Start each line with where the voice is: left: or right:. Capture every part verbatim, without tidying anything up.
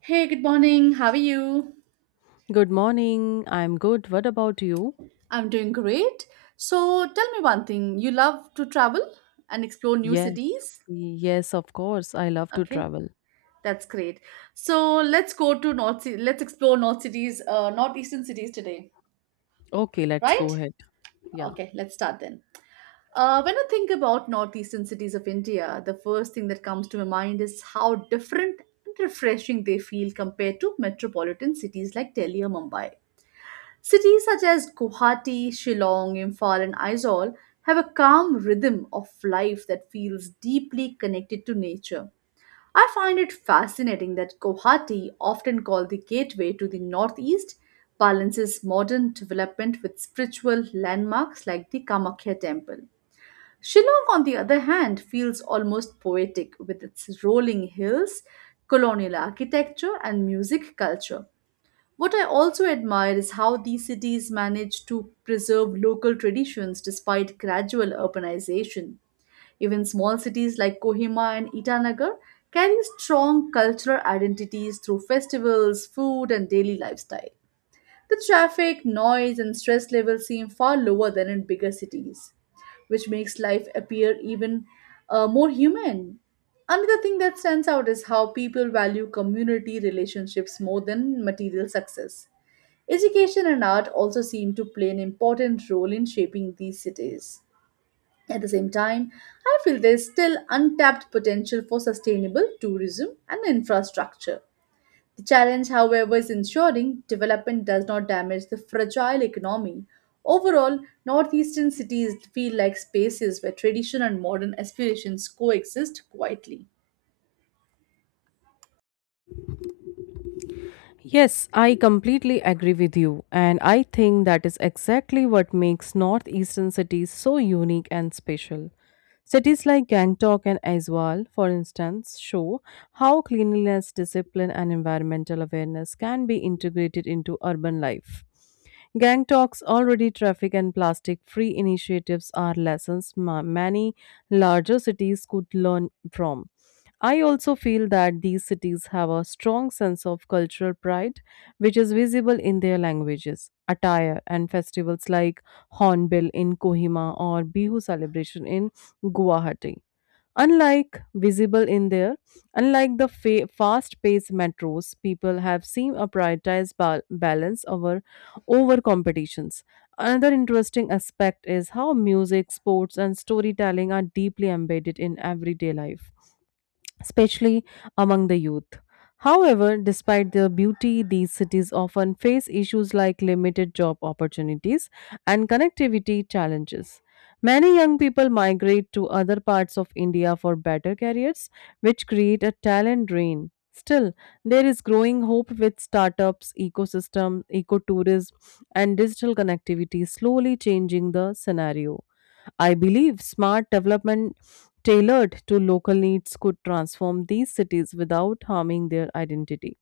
right: Hey, good morning. How are you?
left: Good morning. I'm good. What about you?
right: I'm doing great. So tell me one thing. You love to travel and explore new
left: Yes.
right: cities?
left: Yes, of course. I love to
right: Okay.
left: travel.
right: That's great. So let's go to North Ci- let's explore North cities, uh, northeastern cities today,
left: Okay, let's
right: right?
left: go ahead. Yeah.
right: Okay, let's start then. Uh, when I think about northeastern cities of India, the first thing that comes to my mind is how different and refreshing they feel compared to metropolitan cities like Delhi or Mumbai. Cities such as Guwahati, Shillong, Imphal, and Aizawl have a calm rhythm of life that feels deeply connected to nature. I find it fascinating that Guwahati, often called the gateway to the northeast, balances modern development with spiritual landmarks like the Kamakhya Temple. Shillong, on the other hand, feels almost poetic with its rolling hills, colonial architecture, and music culture. What I also admire is how these cities manage to preserve local traditions despite gradual urbanization. Even small cities like Kohima and Itanagar carry strong cultural identities through festivals, food, and daily lifestyle. The traffic, noise, and stress levels seem far lower than in bigger cities, which makes life appear even uh, more human. Another thing that stands out is how people value community relationships more than material success. Education and art also seem to play an important role in shaping these cities. At the same time, I feel there's still untapped potential for sustainable tourism and infrastructure. The challenge, however, is ensuring development does not damage the fragile economy. Overall, northeastern cities feel like spaces where tradition and modern aspirations coexist quietly.
left: Yes, I completely agree with you. And I think that is exactly what makes northeastern cities so unique and special. Cities like Gangtok and Aizwal, for instance, show how cleanliness, discipline, and environmental awareness can be integrated into urban life. Gangtok's already traffic and plastic free initiatives are lessons ma- many larger cities could learn from. I also feel that these cities have a strong sense of cultural pride, which is visible in their languages, attire, and festivals like Hornbill in Kohima or Bihu celebration in Guwahati. Unlike visible in there, unlike the fa- fast-paced metros, people have seen a prioritized bal- balance over over competitions. Another interesting aspect is how music, sports, and storytelling are deeply embedded in everyday life especially among the youth. However, despite their beauty, these cities often face issues like limited job opportunities and connectivity challenges. Many young people migrate to other parts of India for better careers, which create a talent drain. Still, there is growing hope with startups, ecosystem, ecotourism, and digital connectivity slowly changing the scenario. I believe smart development tailored to local needs could transform these cities without harming their identity.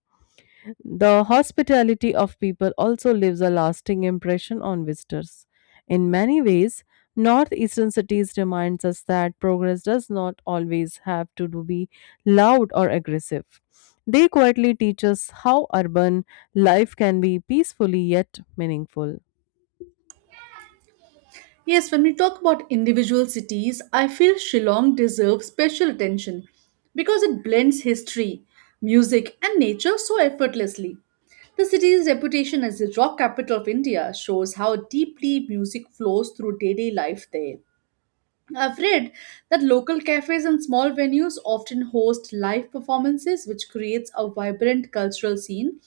left: The hospitality of people also leaves a lasting impression on visitors. In many ways, northeastern cities reminds us that progress does not always have to do- be loud or aggressive. They quietly teach us how urban life can be peacefully yet meaningful.
right: Yes, when we talk about individual cities, I feel Shillong deserves special attention because it blends history, music, and nature so effortlessly. The city's reputation as the rock capital of India shows how deeply music flows through daily life there. I've read that local cafes and small venues often host live performances, which creates a vibrant cultural scene,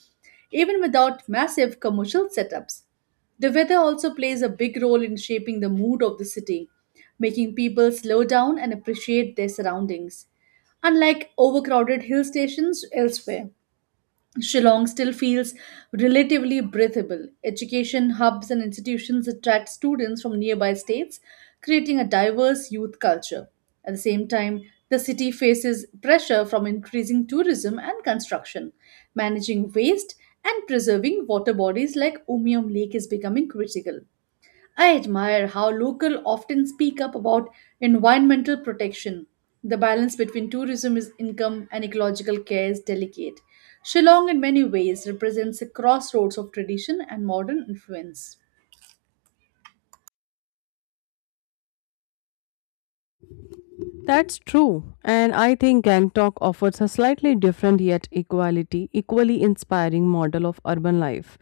right: even without massive commercial setups. The weather also plays a big role in shaping the mood of the city, making people slow down and appreciate their surroundings, unlike overcrowded hill stations elsewhere. Shillong still feels relatively breathable. Education hubs and institutions attract students from nearby states, creating a diverse youth culture. At the same time, the city faces pressure from increasing tourism and construction. Managing waste and preserving water bodies like Umium Lake is becoming critical. I admire how local often speak up about environmental protection. The balance between tourism is income and ecological care is delicate. Shillong, in many ways, represents a crossroads of tradition and modern influence.
left: That's true, and I think Gangtok offers a slightly different yet equality, equally inspiring model of urban life.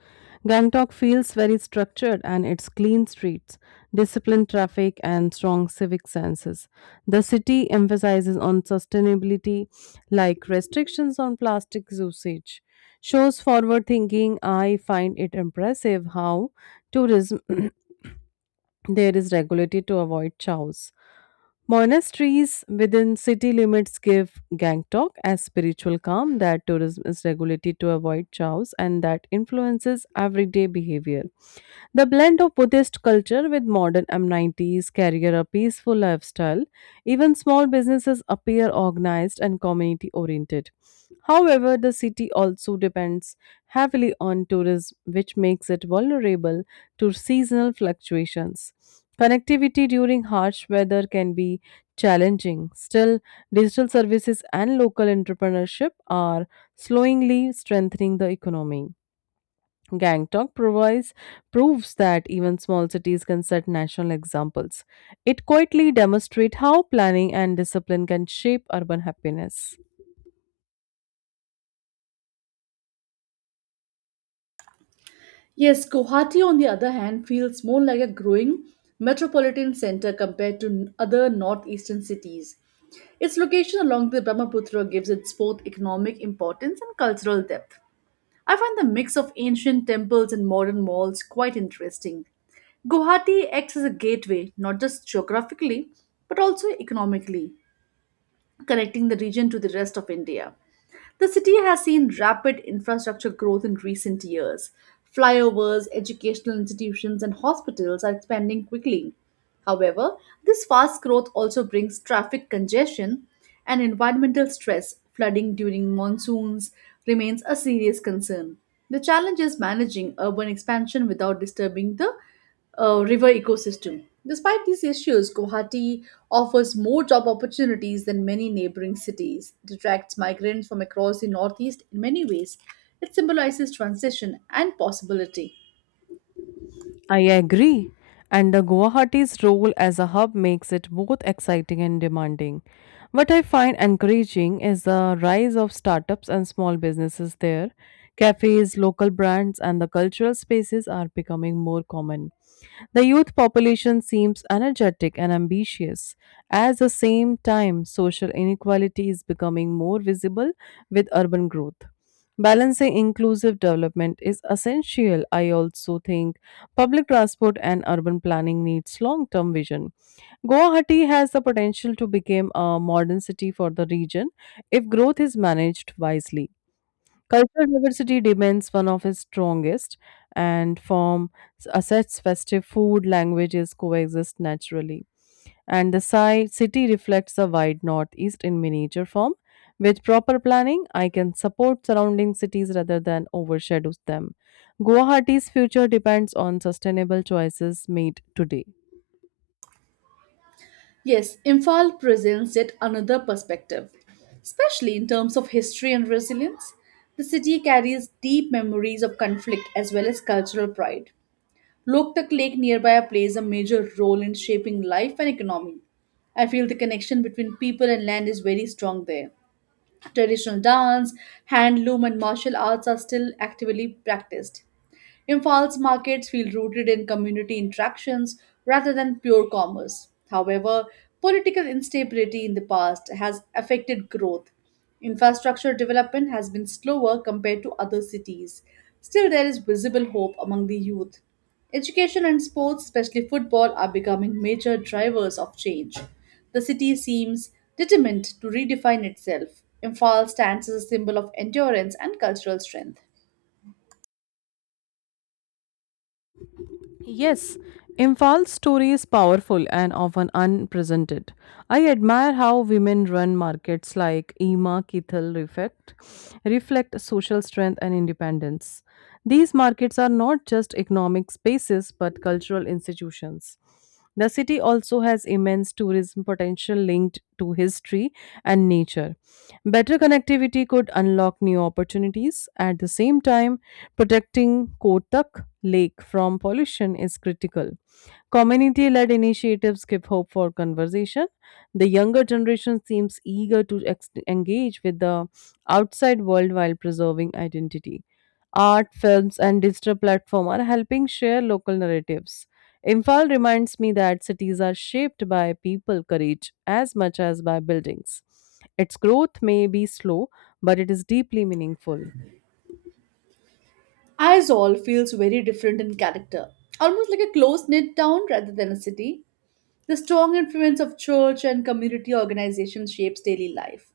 left: Gangtok feels very structured and its clean streets, disciplined traffic, and strong civic senses. The city emphasizes on sustainability, like restrictions on plastic usage. Shows forward thinking, I find it impressive how tourism there is regulated to avoid chows. Monasteries within city limits give Gangtok a spiritual calm that tourism is regulated to avoid chows and that influences everyday behavior. The blend of Buddhist culture with modern amenities, carries a peaceful lifestyle. Even small businesses appear organized and community oriented. However, the city also depends heavily on tourism, which makes it vulnerable to seasonal fluctuations. Connectivity during harsh weather can be challenging. Still, digital services and local entrepreneurship are slowly strengthening the economy. Gangtok provides proves that even small cities can set national examples. It quietly demonstrates how planning and discipline can shape urban happiness.
right: Yes, Guwahati, on the other hand, feels more like a growing metropolitan center compared to n- other northeastern cities. Its location along the Brahmaputra gives it both economic importance and cultural depth. I find the mix of ancient temples and modern malls quite interesting. Guwahati acts as a gateway, not just geographically, but also economically, connecting the region to the rest of India. The city has seen rapid infrastructure growth in recent years. Flyovers, educational institutions, and hospitals are expanding quickly. However, this fast growth also brings traffic congestion and environmental stress. Flooding during monsoons remains a serious concern. The challenge is managing urban expansion without disturbing the uh, river ecosystem. Despite these issues, Guwahati offers more job opportunities than many neighboring cities. It attracts migrants from across the Northeast in many ways. It symbolizes transition and possibility.
left: I agree. And the Guwahati's role as a hub makes it both exciting and demanding. What I find encouraging is the rise of startups and small businesses there. Cafes, local brands, and the cultural spaces are becoming more common. The youth population seems energetic and ambitious. At the same time, social inequality is becoming more visible with urban growth. Balancing inclusive development is essential. I also think public transport and urban planning needs long-term vision. Guwahati has the potential to become a modern city for the region if growth is managed wisely. Cultural diversity remains one of its strongest, and from a such festive food languages coexist naturally. And the si- city reflects the wide northeast in miniature form. With proper planning, I can support surrounding cities rather than overshadow them. Guwahati's future depends on sustainable choices made today.
right: Yes, Imphal presents yet another perspective, especially in terms of history and resilience. The city carries deep memories of conflict as well as cultural pride. Loktak Lake nearby plays a major role in shaping life and economy. I feel the connection between people and land is very strong there. Traditional dance, handloom, and martial arts are still actively practiced. Imphal's markets feel rooted in community interactions rather than pure commerce. However, political instability in the past has affected growth. Infrastructure development has been slower compared to other cities. Still, there is visible hope among the youth. Education and sports, especially football, are becoming major drivers of change. The city seems determined to redefine itself. Imphal stands as a symbol of endurance and cultural strength.
left: Yes, Imphal's story is powerful and often unpresented. I admire how women run markets like Ema Kithal reflect, reflect social strength and independence. These markets are not just economic spaces but cultural institutions. The city also has immense tourism potential linked to history and nature. Better connectivity could unlock new opportunities. At the same time, Protecting Kotak Lake from pollution is critical. Community led initiatives give hope for conversation. The younger generation seems eager to ex- engage with the outside world while preserving identity. Art, films, and digital platforms are helping share local narratives. Imphal reminds me that cities are shaped by people courage as much as by buildings. Its growth may be slow, but it is deeply meaningful.
right: Aizawl feels very different in character, almost like a close knit town rather than a city. The strong influence of church and community organizations shapes daily life.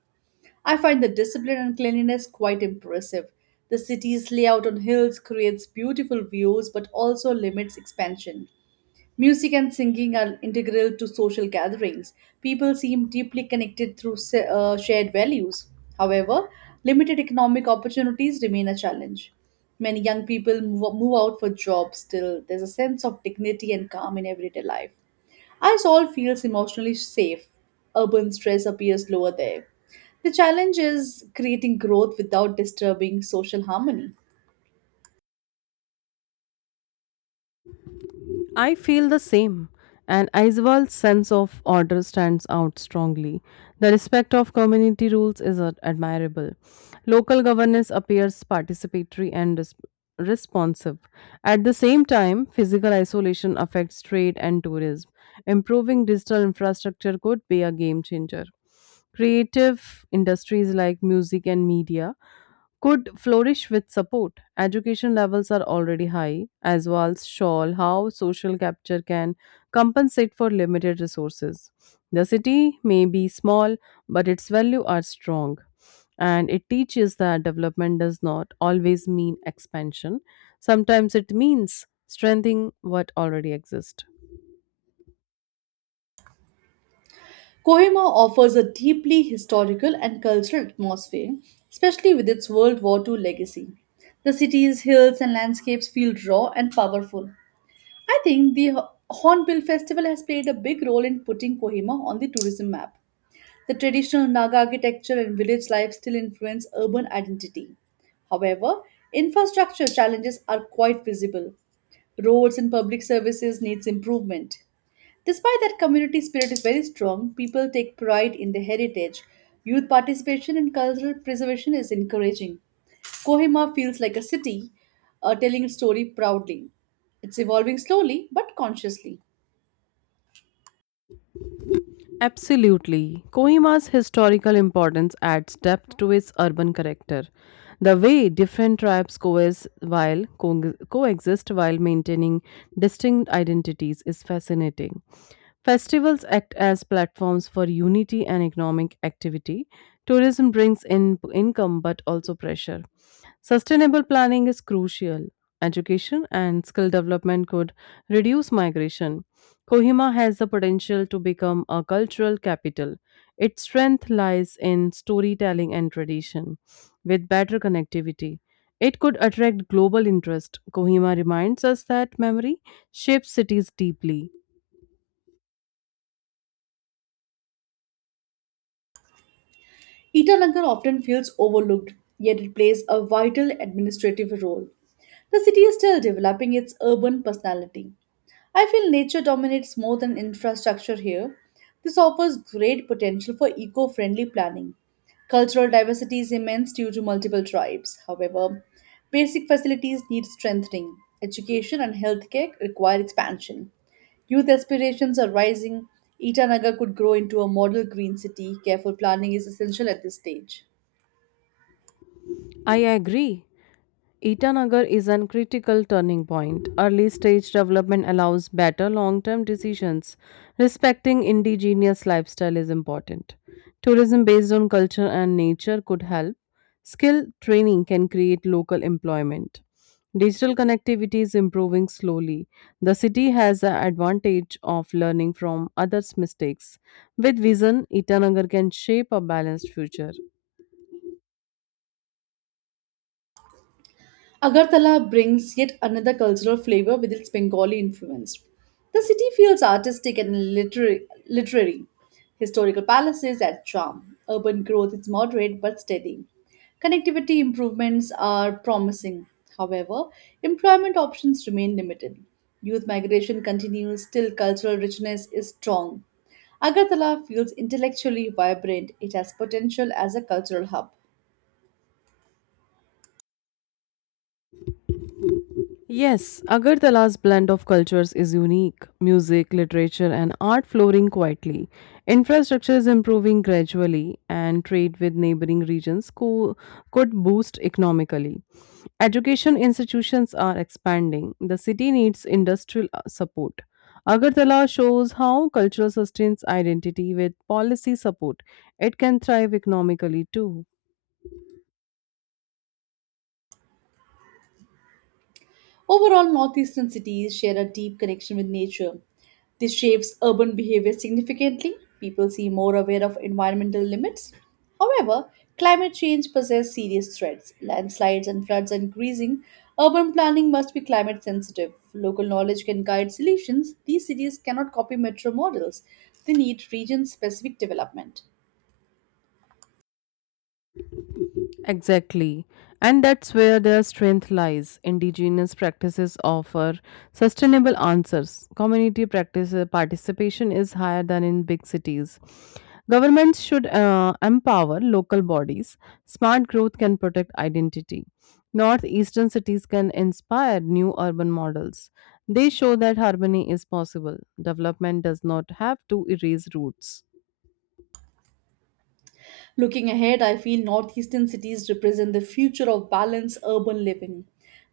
right: I find the discipline and cleanliness quite impressive. The city's layout on hills creates beautiful views but also limits expansion. Music and singing are integral to social gatherings. People seem deeply connected through sa- uh, shared values. However, limited economic opportunities remain a challenge. Many young people move, move out for jobs still. There's a sense of dignity and calm in everyday life. As all feels emotionally safe, urban stress appears lower there. The challenge is creating growth without disturbing social harmony.
left: I feel the same, and Aizwal's sense of order stands out strongly. The respect of community rules is ad- admirable. Local governance appears participatory and res- responsive. At the same time, physical isolation affects trade and tourism. Improving digital infrastructure could be a game changer. Creative industries like music and media could flourish with support. Education levels are already high, as Walls show how social capture can compensate for limited resources. The city may be small, but its value are strong. And it teaches that development does not always mean expansion. Sometimes it means strengthening what already exists.
right: Kohima offers a deeply historical and cultural atmosphere, especially with its World War the second legacy. The city's hills and landscapes feel raw and powerful. I think the Ho- Hornbill Festival has played a big role in putting Kohima on the tourism map. The traditional Naga architecture and village life still influence urban identity. However, infrastructure challenges are quite visible. Roads and public services needs improvement. Despite that community spirit is very strong, people take pride in their heritage. Youth participation in cultural preservation is encouraging. Kohima feels like a city uh, telling its story proudly. It's evolving slowly but consciously.
left: Absolutely. Kohima's historical importance adds depth to its urban character. The way different tribes coes- while co- coexist while maintaining distinct identities is fascinating. Festivals act as platforms for unity and economic activity. Tourism brings in income but also pressure. Sustainable planning is crucial. Education and skill development could reduce migration. Kohima has the potential to become a cultural capital. Its strength lies in storytelling and tradition. With better connectivity, it could attract global interest. Kohima reminds us that memory shapes cities deeply.
right: Itanagar often feels overlooked, yet it plays a vital administrative role. The city is still developing its urban personality. I feel nature dominates more than infrastructure here. This offers great potential for eco friendly planning. Cultural diversity is immense due to multiple tribes. However, basic facilities need strengthening. Education and healthcare require expansion. Youth aspirations are rising. Itanagar could grow into a model green city. Careful planning is essential at this stage.
left: I agree. Itanagar is a critical turning point. Early stage development allows better long term decisions. Respecting indigenous lifestyle is important. Tourism based on culture and nature could help. Skill training can create local employment. Digital connectivity is improving slowly. The city has the advantage of learning from others' mistakes. With vision, Itanagar can shape a balanced future.
right: Agartala brings yet another cultural flavor with its Bengali influence. The city feels artistic and literary. literary. Historical palaces add charm. Urban growth is moderate but steady. Connectivity improvements are promising. However, employment options remain limited. Youth migration continues, still, cultural richness is strong. Agartala feels intellectually vibrant. It has potential as a cultural hub.
left: Yes, Agartala's blend of cultures is unique. Music, literature, and art flowering quietly. Infrastructure is improving gradually, and trade with neighboring regions co- could boost economically. Education institutions are expanding. The city needs industrial uh, support. Agartala shows how culture sustains identity with policy support. It can thrive economically too.
right: Overall, northeastern cities share a deep connection with nature. This shapes urban behavior significantly. People seem more aware of environmental limits. However, climate change poses serious threats. Landslides and floods are increasing. Urban planning must be climate sensitive. Local knowledge can guide solutions. These cities cannot copy metro models. They need region specific development.
left: Exactly. And that's where their strength lies. Indigenous practices offer sustainable answers. Community practice uh, participation is higher than in big cities. Governments should uh, empower local bodies. Smart growth can protect identity. Northeastern cities can inspire new urban models. They show that harmony is possible. Development does not have to erase roots.
right: Looking ahead, I feel northeastern cities represent the future of balanced urban living.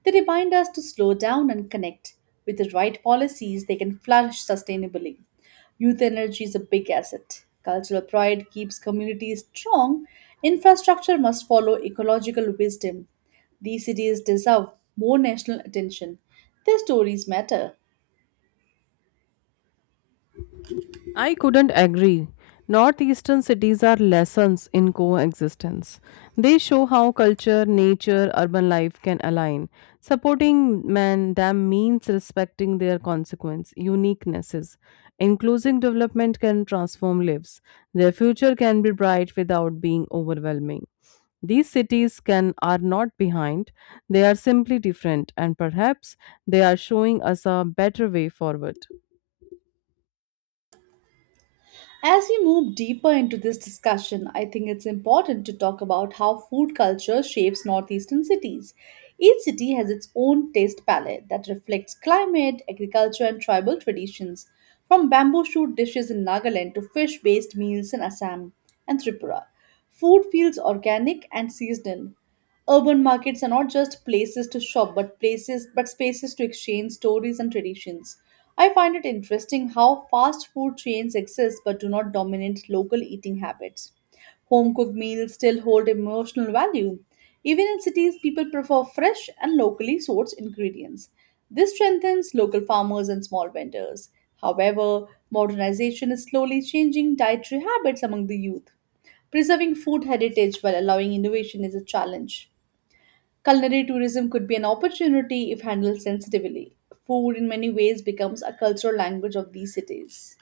right: They remind us to slow down and connect. With the right policies, they can flourish sustainably. Youth energy is a big asset. Cultural pride keeps communities strong. Infrastructure must follow ecological wisdom. These cities deserve more national attention. Their stories matter.
left: I couldn't agree. Northeastern cities are lessons in coexistence. They show how culture, nature, urban life can align. Supporting man them means respecting their consequence, uniquenesses. Inclusive development can transform lives. Their future can be bright without being overwhelming. These cities can are not behind. They are simply different and perhaps they are showing us a better way forward.
right: As we move deeper into this discussion, I think it's important to talk about how food culture shapes northeastern cities. Each city has its own taste palette that reflects climate, agriculture, and tribal traditions, from bamboo shoot dishes in Nagaland to fish based meals in Assam and Tripura. Food feels organic and seasonal. Urban markets are not just places to shop, but places but spaces to exchange stories and traditions. I find it interesting how fast food chains exist but do not dominate local eating habits. Home cooked meals still hold emotional value. Even in cities, people prefer fresh and locally sourced ingredients. This strengthens local farmers and small vendors. However, modernization is slowly changing dietary habits among the youth. Preserving food heritage while allowing innovation is a challenge. Culinary tourism could be an opportunity if handled sensitively. Food, in many ways, becomes a cultural language of these cities.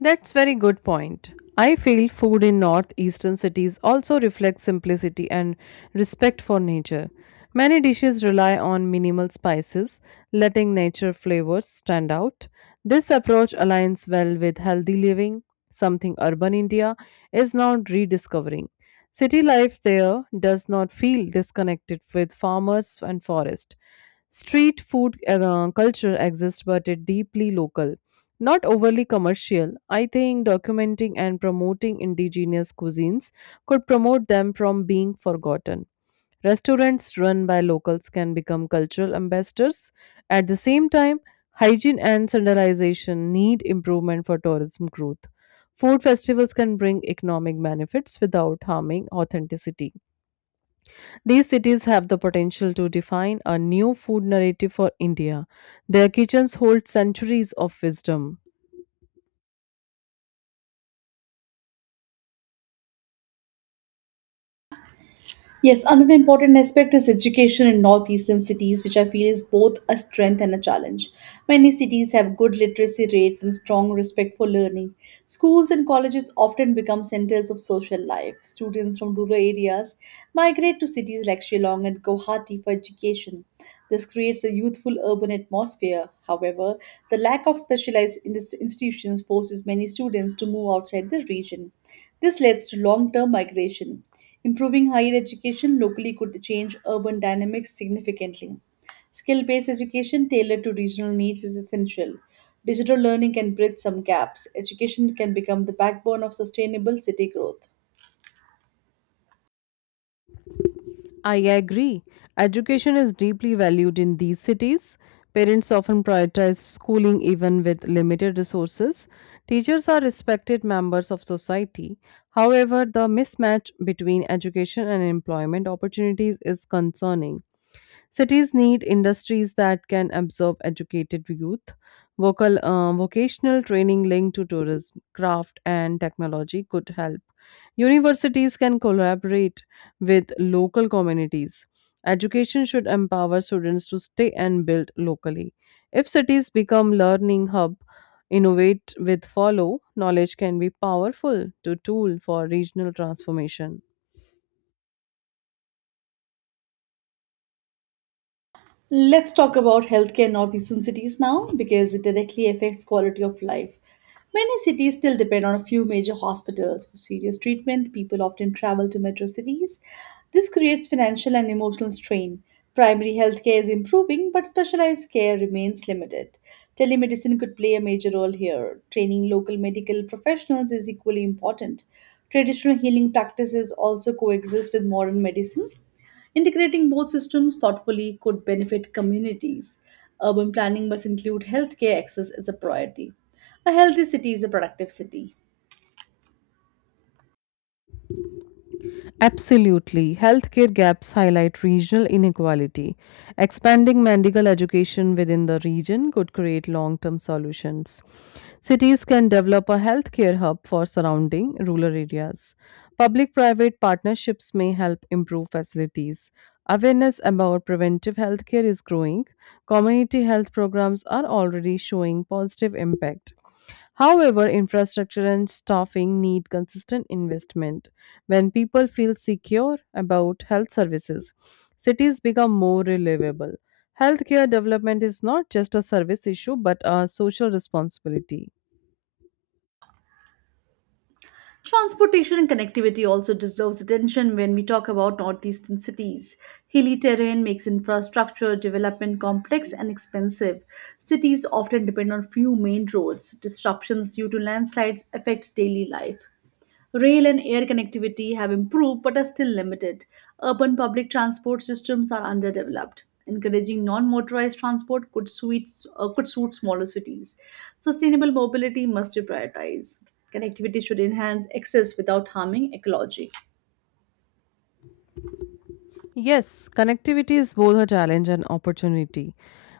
left: That's very good point. I feel food in northeastern cities also reflects simplicity and respect for nature. Many dishes rely on minimal spices, letting nature flavors stand out. This approach aligns well with healthy living, something urban India is now rediscovering. City life there does not feel disconnected with farmers and forest. Street food uh, culture exists, but it's deeply local, not overly commercial. I think documenting and promoting indigenous cuisines could promote them from being forgotten. Restaurants run by locals can become cultural ambassadors. At the same time, hygiene and standardization need improvement for tourism growth. Food festivals can bring economic benefits without harming authenticity. These cities have the potential to define a new food narrative for India. Their kitchens hold centuries of wisdom.
right: Yes, another important aspect is education in northeastern cities, which I feel is both a strength and a challenge. Many cities have good literacy rates and strong respect for learning. Schools and colleges often become centers of social life. Students from rural areas migrate to cities like Shillong and Guwahati for education. This creates a youthful urban atmosphere. However, the lack of specialized indus- institutions forces many students to move outside the region. This leads to long term migration. Improving higher education locally could change urban dynamics significantly. Skill based education tailored to regional needs is essential. Digital learning can bridge some gaps. Education can become the backbone of sustainable city growth.
left: I agree. Education is deeply valued in these cities. Parents often prioritize schooling even with limited resources. Teachers are respected members of society. However, the mismatch between education and employment opportunities is concerning. Cities need industries that can absorb educated youth. Vocal, uh, vocational training linked to tourism, craft, and technology could help. Universities can collaborate with local communities. Education should empower students to stay and build locally. If cities become learning hub, innovate with follow, knowledge can be powerful to tool for regional transformation.
right: Let's talk about healthcare in northeastern cities now because it directly affects quality of life. Many cities still depend on a few major hospitals for serious treatment. People often travel to metro cities. This creates financial and emotional strain. Primary healthcare is improving, but specialized care remains limited. Telemedicine could play a major role here. Training local medical professionals is equally important. Traditional healing practices also coexist with modern medicine. Integrating both systems thoughtfully could benefit communities. Urban planning must include healthcare access as a priority. A healthy city is a productive city.
left: Absolutely. Healthcare gaps highlight regional inequality. Expanding medical education within the region could create long term solutions. Cities can develop a healthcare hub for surrounding rural areas. Public private partnerships may help improve facilities. Awareness about preventive healthcare is growing. Community health programs are already showing positive impact. However, infrastructure and staffing need consistent investment. When people feel secure about health services, cities become more reliable. Healthcare development is not just a service issue but a social responsibility.
right: Transportation and connectivity also deserves attention when we talk about northeastern cities. Hilly terrain makes infrastructure development complex and expensive. Cities often depend on few main roads. Disruptions due to landslides affect daily life. Rail and air connectivity have improved but are still limited. Urban public transport systems are underdeveloped. Encouraging non-motorized transport could suit, uh, could suit smaller cities. Sustainable mobility must be prioritized. Connectivity should enhance access without harming ecology.
left: Yes, connectivity is both a challenge and opportunity.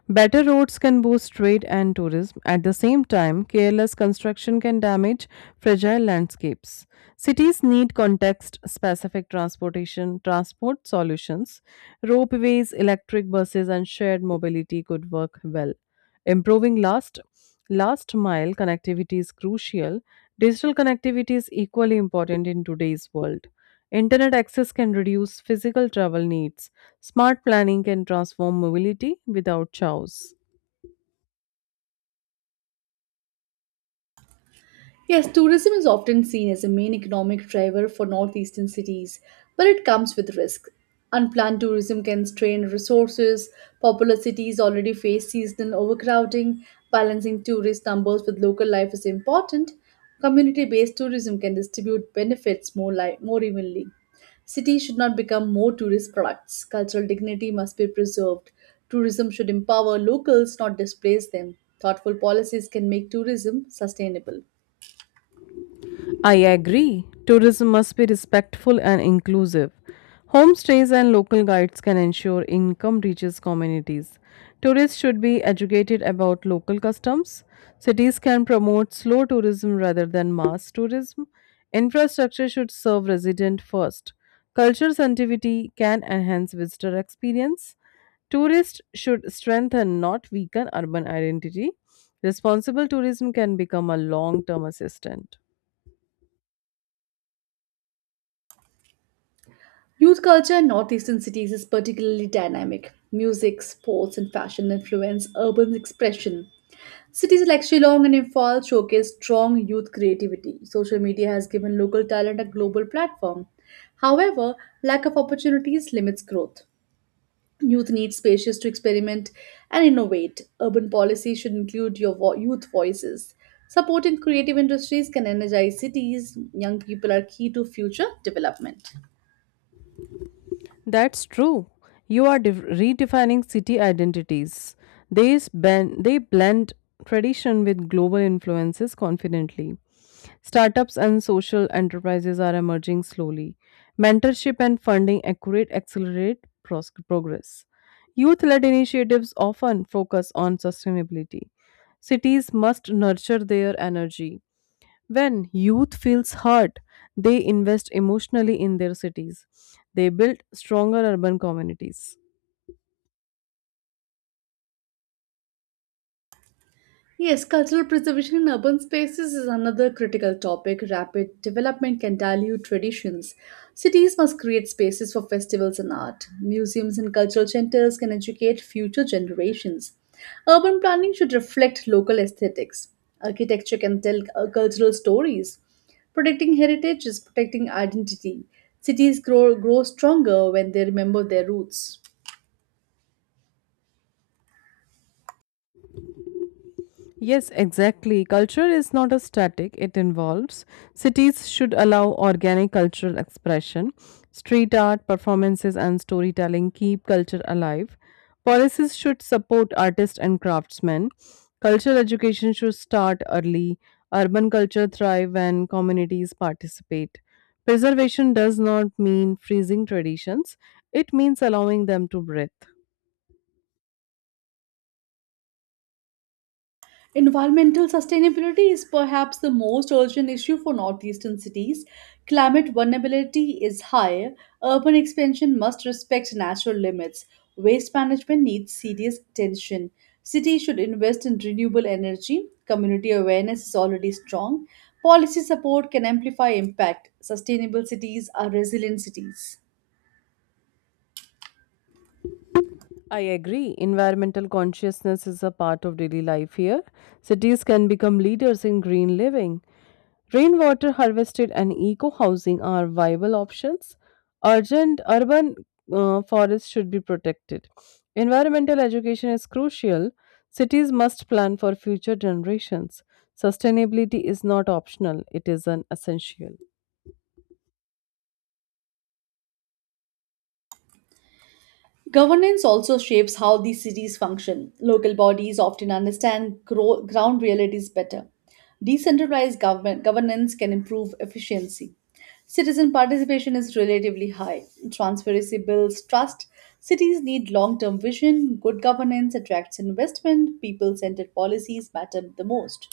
left: Better roads can boost trade and tourism. At the same time, careless construction can damage fragile landscapes. Cities need context specific transportation transport solutions. Ropeways, electric buses and shared mobility could work well. Improving last last mile connectivity is crucial. Digital connectivity is equally important in today's world. Internet access can reduce physical travel needs. Smart planning can transform mobility without chows.
right: Yes, tourism is often seen as a main economic driver for northeastern cities, but it comes with risks. Unplanned tourism can strain resources. Popular cities already face seasonal overcrowding. Balancing tourist numbers with local life is important. Community based tourism can distribute benefits more, li- more evenly. Cities should not become more tourist products. Cultural dignity must be preserved. Tourism should empower locals, not displace them. Thoughtful policies can make tourism sustainable.
left: I agree. Tourism must be respectful and inclusive. Homestays and local guides can ensure income reaches communities. Tourists should be educated about local customs. Cities can promote slow tourism rather than mass tourism. Infrastructure should serve resident first. Culture sensitivity can enhance visitor experience. Tourists should strengthen, not weaken, urban identity. Responsible tourism can become a long term assistant.
right: Youth culture in northeastern cities is particularly dynamic. Music, sports, and fashion influence urban expression. Cities like Shillong and Imphal showcase strong youth creativity. Social media has given local talent a global platform. However, lack of opportunities limits growth. Youth need spaces to experiment and innovate. Urban policy should include your vo- youth voices. Supporting creative industries can energize cities. Young people are key to future development.
left: That's true. You are def- redefining city identities. They, span- they blend tradition with global influences confidently. Startups and social enterprises are emerging slowly. Mentorship and funding accurate accelerate pros- progress. Youth led initiatives often focus on sustainability. Cities must nurture their energy. When youth feels hurt, they invest emotionally in their cities. They build stronger urban communities.
right: Yes, cultural preservation in urban spaces is another critical topic. Rapid development can dilute traditions. Cities must create spaces for festivals and art. Museums and cultural centers can educate future generations. Urban planning should reflect local aesthetics. Architecture can tell uh, cultural stories. Protecting heritage is protecting identity. Cities grow, grow stronger when they remember their roots.
left: Yes, exactly. Culture is not a static, it involves. Cities should allow organic cultural expression. Street art, performances, and storytelling keep culture alive. Policies should support artists and craftsmen. Cultural education should start early. Urban culture thrive when communities participate. Preservation does not mean freezing traditions, it means allowing them to breathe.
right: Environmental sustainability is perhaps the most urgent issue for northeastern cities. Climate vulnerability is high. Urban expansion must respect natural limits. Waste management needs serious attention. Cities should invest in renewable energy. Community awareness is already strong. Policy support can amplify impact. Sustainable cities are resilient cities.
left: I agree. Environmental consciousness is a part of daily life here. Cities can become leaders in green living. Rainwater harvested and eco housing are viable options. Urgent urban uh, forests should be protected. Environmental education is crucial. Cities must plan for future generations. Sustainability is not optional, it is an essential.
right: Governance also shapes how these cities function. Local bodies often understand gro- ground realities better. Decentralized government governance can improve efficiency. Citizen participation is relatively high. Transparency builds trust. Cities need long term vision. Good governance attracts investment. People centered policies matter the most.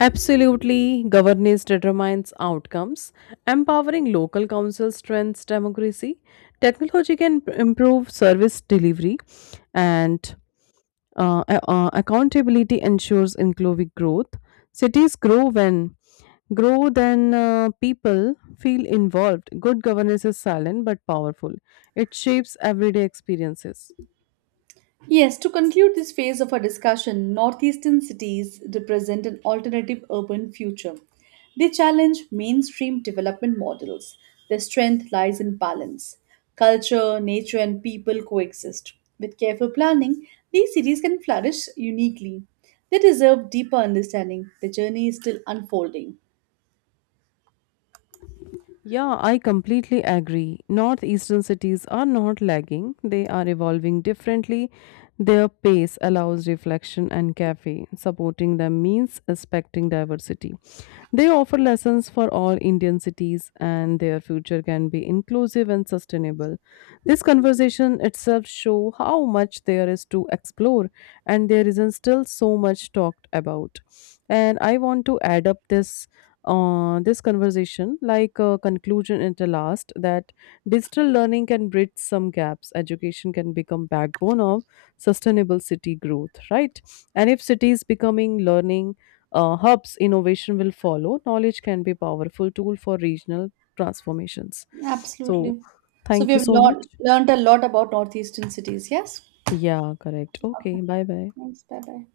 left: Absolutely, governance determines outcomes. Empowering local council strengthens democracy. Technology can improve service delivery, and uh, uh, accountability ensures inclusive growth. Cities grow when Grow then uh, people feel involved good governance is silent but powerful it shapes everyday experiences.
right: Yes, to conclude this phase of our discussion, northeastern cities represent an alternative urban future. They challenge mainstream development models. Their strength lies in balance. Culture, nature, and people coexist. With careful planning, these cities can flourish uniquely. They deserve deeper understanding. The journey is still unfolding.
left: Yeah, I completely agree. Northeastern cities are not lagging, they are evolving differently. Their pace allows reflection and cafe. Supporting them means respecting diversity. They offer lessons for all Indian cities and their future can be inclusive and sustainable. This conversation itself show how much there is to explore and there isn't still so much talked about. And I want to add up this uh, this conversation like a conclusion at the last that digital learning can bridge some gaps education can become backbone of sustainable city growth right and if cities becoming learning uh, hubs innovation will follow knowledge can be powerful tool for regional transformations so
right: Absolutely. So, we
left: thank you
right: have
left: so much
right: learned learned a lot about northeastern cities, yes?
left: yeah correct
right: Okay.
left: okay bye bye.
right: Thanks. Bye bye.